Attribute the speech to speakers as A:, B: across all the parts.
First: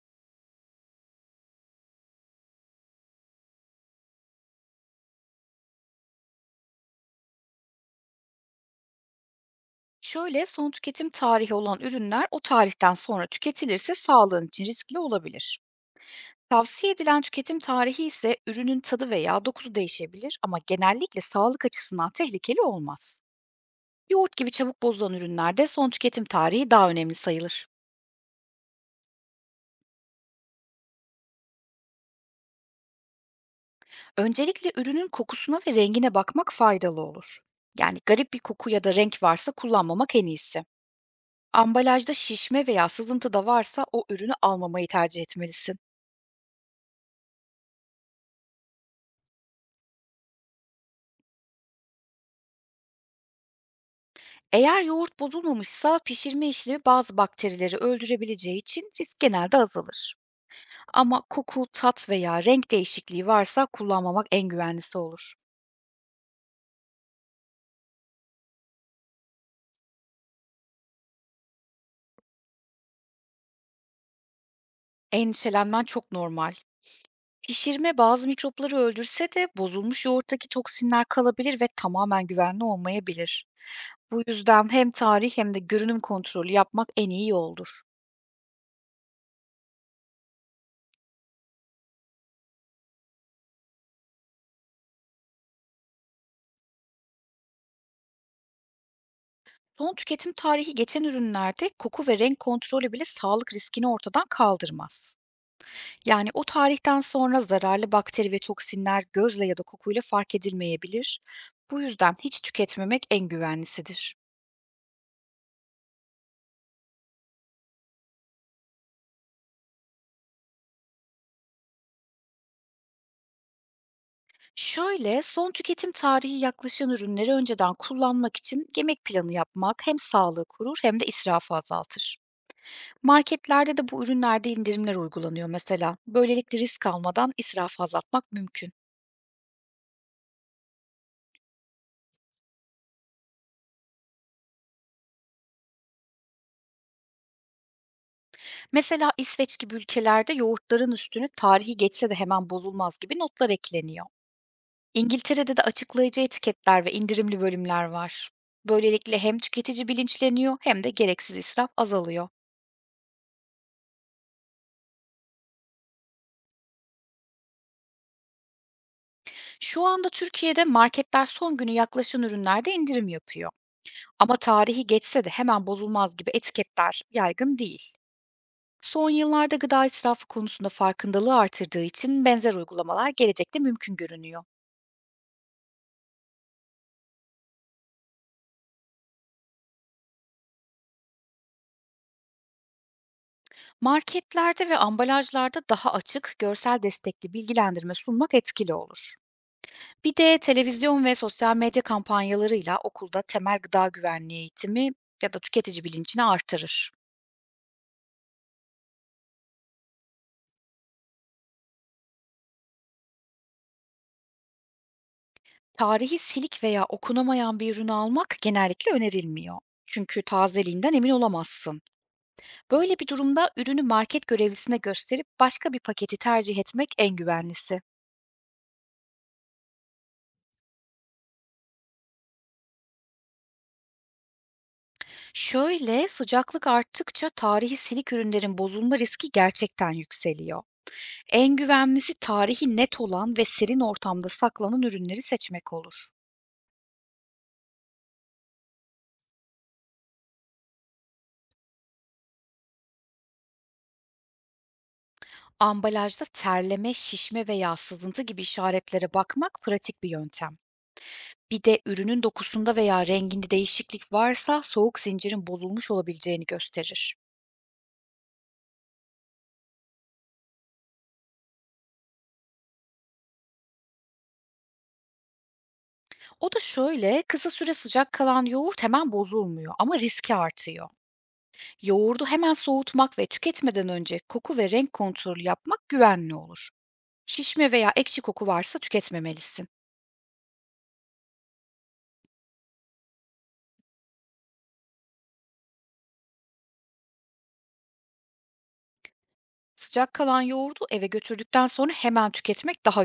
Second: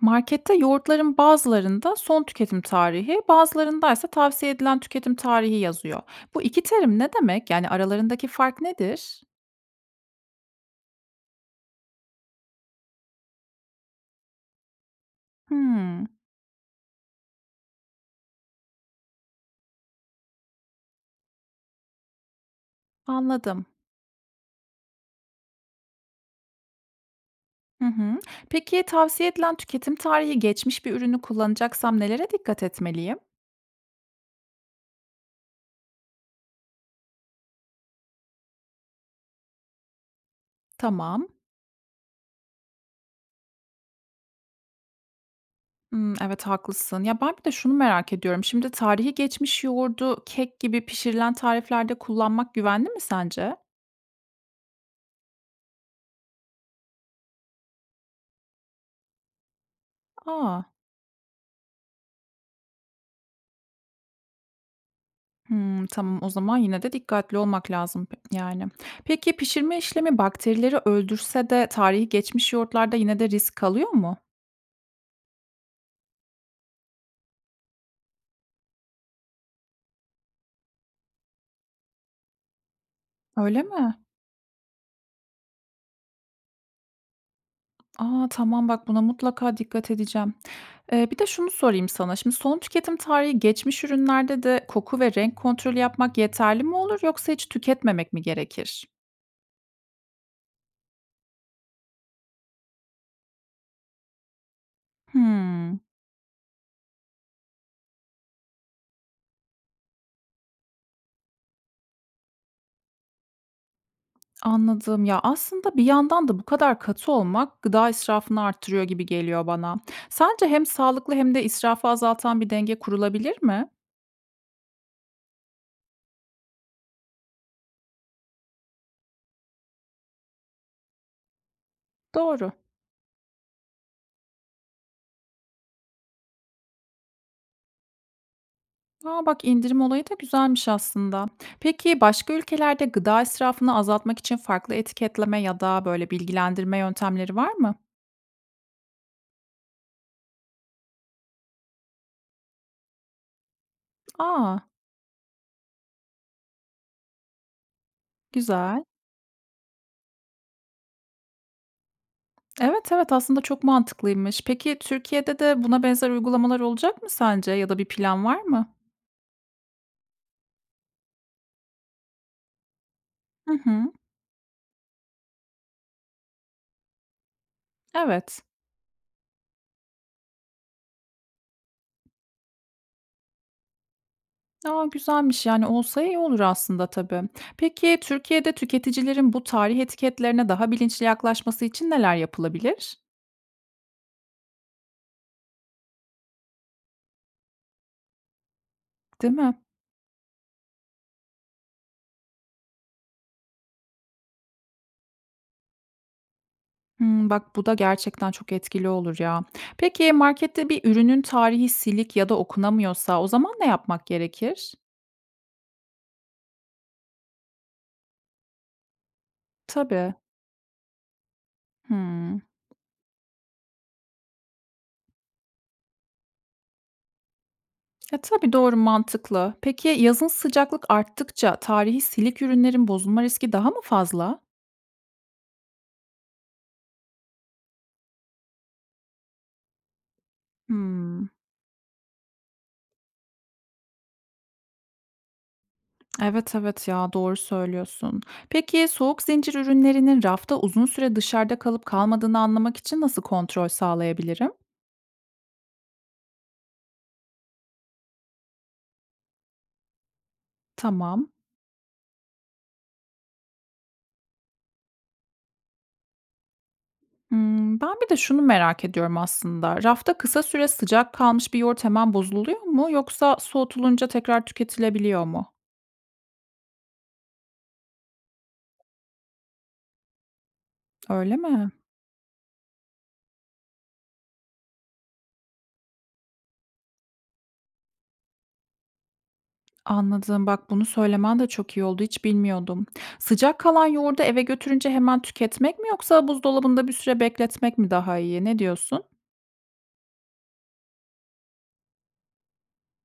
A: Markette yoğurtların bazılarında son tüketim tarihi, bazılarında ise tavsiye edilen tüketim tarihi yazıyor. Bu iki terim ne demek? Yani aralarındaki fark nedir?
B: Şöyle, son tüketim tarihi olan ürünler o tarihten sonra tüketilirse sağlığın için riskli olabilir.
A: Hmm,
B: Tavsiye edilen tüketim tarihi ise ürünün tadı veya dokusu değişebilir ama genellikle sağlık açısından tehlikeli olmaz.
A: anladım.
B: Yoğurt gibi çabuk bozulan ürünlerde son tüketim tarihi daha önemli sayılır.
A: Hı hı. Peki tavsiye edilen tüketim tarihi geçmiş bir ürünü kullanacaksam nelere dikkat etmeliyim?
B: Öncelikle ürünün kokusuna ve rengine bakmak faydalı olur. Yani garip bir koku ya da renk varsa kullanmamak en iyisi.
A: Tamam.
B: Ambalajda şişme veya sızıntı da varsa o ürünü almamayı tercih etmelisin.
A: Hmm, evet haklısın. Ya ben bir de şunu merak ediyorum. Şimdi tarihi geçmiş yoğurdu kek gibi pişirilen tariflerde kullanmak güvenli mi sence?
B: Eğer yoğurt bozulmamışsa pişirme işlemi bazı bakterileri öldürebileceği için risk genelde azalır.
A: Aa.
B: Ama koku, tat veya renk değişikliği varsa kullanmamak en güvenlisi olur.
A: Hımm, tamam o zaman yine de dikkatli olmak lazım yani. Peki pişirme işlemi bakterileri öldürse de tarihi geçmiş yoğurtlarda yine de risk kalıyor mu?
B: Endişelenmen çok normal. Pişirme bazı mikropları öldürse de bozulmuş yoğurttaki toksinler kalabilir ve tamamen güvenli olmayabilir.
A: Öyle mi?
B: Bu yüzden hem tarih hem de görünüm kontrolü yapmak en iyi yoldur.
A: A, tamam bak buna mutlaka dikkat edeceğim. Bir de şunu sorayım sana, şimdi son tüketim tarihi geçmiş ürünlerde de koku ve renk kontrolü yapmak yeterli mi olur yoksa hiç tüketmemek mi gerekir?
B: Son tüketim tarihi geçen ürünlerde koku ve renk kontrolü bile sağlık riskini ortadan kaldırmaz.
A: Hımm.
B: Yani o tarihten sonra zararlı bakteri ve toksinler gözle ya da kokuyla fark edilmeyebilir. Bu yüzden hiç tüketmemek en güvenlisidir.
A: Anladım. Ya, aslında bir yandan da bu kadar katı olmak gıda israfını arttırıyor gibi geliyor bana. Sence hem sağlıklı hem de israfı azaltan bir denge kurulabilir mi?
B: Şöyle, son tüketim tarihi yaklaşan ürünleri önceden kullanmak için yemek planı yapmak hem sağlığı korur hem de israfı azaltır.
A: Doğru.
B: Marketlerde de bu ürünlerde indirimler uygulanıyor mesela. Böylelikle risk almadan israfı azaltmak mümkün.
A: Aa, bak indirim olayı da güzelmiş aslında. Peki başka ülkelerde gıda israfını azaltmak için farklı etiketleme ya da böyle bilgilendirme yöntemleri var mı?
B: Mesela İsveç gibi ülkelerde yoğurtların üstüne tarihi geçse de hemen bozulmaz gibi notlar ekleniyor.
A: Aa,
B: İngiltere'de de açıklayıcı etiketler ve indirimli bölümler var.
A: güzel.
B: Böylelikle hem tüketici bilinçleniyor hem de gereksiz israf azalıyor.
A: Evet evet aslında çok mantıklıymış. Peki Türkiye'de de buna benzer uygulamalar olacak mı sence ya da bir plan var mı?
B: Şu anda Türkiye'de marketler son günü yaklaşan ürünlerde indirim yapıyor.
A: Hı hı.
B: Ama tarihi geçse de hemen bozulmaz gibi etiketler yaygın değil.
A: Evet.
B: Son yıllarda gıda israfı konusunda farkındalığı artırdığı için benzer uygulamalar gelecekte mümkün görünüyor.
A: A, güzelmiş, yani, olsa iyi olur aslında tabii. Peki, Türkiye'de tüketicilerin bu tarih etiketlerine daha bilinçli yaklaşması için neler yapılabilir?
B: Marketlerde ve ambalajlarda daha açık, görsel destekli bilgilendirme sunmak etkili olur.
A: Değil mi?
B: Bir de televizyon ve sosyal medya kampanyalarıyla okulda temel gıda güvenliği eğitimi ya da tüketici bilincini artırır.
A: Hımm, bak bu da gerçekten çok etkili olur ya. Peki, markette bir ürünün tarihi silik ya da okunamıyorsa o zaman ne yapmak gerekir?
B: Tarihi silik veya okunamayan bir ürünü almak genellikle önerilmiyor.
A: Tabii.
B: Çünkü tazeliğinden emin olamazsın.
A: Hımm.
B: Böyle bir durumda ürünü market görevlisine gösterip başka bir paketi tercih etmek en güvenlisi.
A: E, tabii, doğru, mantıklı. Peki, yazın sıcaklık arttıkça tarihi silik ürünlerin bozulma riski daha mı fazla?
B: Şöyle sıcaklık arttıkça tarihi silik ürünlerin bozulma riski gerçekten yükseliyor.
A: Hımm.
B: En güvenlisi tarihi net olan ve serin ortamda saklanan ürünleri seçmek olur.
A: Evet, evet ya, doğru söylüyorsun. Peki soğuk zincir ürünlerinin rafta uzun süre dışarıda kalıp kalmadığını anlamak için nasıl kontrol sağlayabilirim?
B: Ambalajda terleme, şişme veya sızıntı gibi işaretlere bakmak pratik bir yöntem.
A: Tamam.
B: Bir de ürünün dokusunda veya renginde değişiklik varsa soğuk zincirin bozulmuş olabileceğini gösterir.
A: Hmm, ben bir de şunu merak ediyorum aslında. Rafta kısa süre sıcak kalmış bir yoğurt hemen bozuluyor mu yoksa soğutulunca tekrar tüketilebiliyor mu?
B: O da şöyle, kısa süre sıcak kalan yoğurt hemen bozulmuyor ama riski artıyor.
A: Öyle mi?
B: Yoğurdu hemen soğutmak ve tüketmeden önce koku ve renk kontrolü yapmak güvenli olur. Şişme veya ekşi koku varsa tüketmemelisin.
A: Anladım. Bak bunu söylemen de çok iyi oldu. Hiç bilmiyordum. Sıcak kalan yoğurdu eve götürünce hemen tüketmek mi yoksa buzdolabında bir süre bekletmek mi daha iyi? Ne diyorsun?
B: Sıcak kalan yoğurdu eve götürdükten sonra hemen tüketmek daha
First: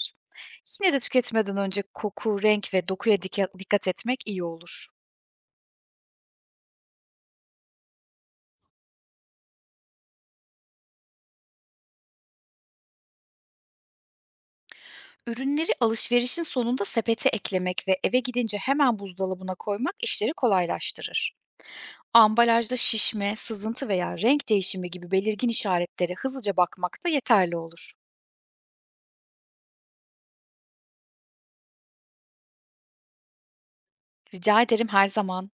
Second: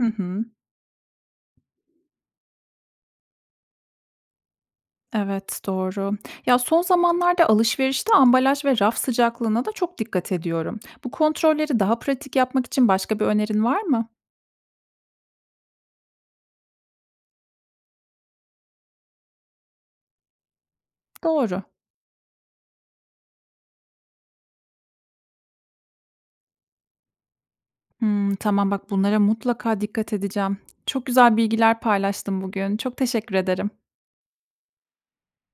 A: Hı hı.
B: Yine de tüketmeden önce koku, renk ve dokuya dikkat etmek iyi olur.
A: Evet, doğru. Ya son zamanlarda alışverişte ambalaj ve raf sıcaklığına da çok dikkat ediyorum. Bu kontrolleri daha pratik yapmak için başka bir önerin var mı?
B: Ürünleri alışverişin sonunda sepete eklemek ve eve gidince hemen buzdolabına koymak işleri kolaylaştırır.
A: Doğru.
B: Ambalajda şişme, sızıntı veya renk değişimi gibi belirgin işaretlere hızlıca bakmak da yeterli olur.
A: Hmm, tamam bak bunlara mutlaka dikkat edeceğim. Çok güzel bilgiler paylaştın bugün. Çok teşekkür ederim.
B: Rica ederim her zaman.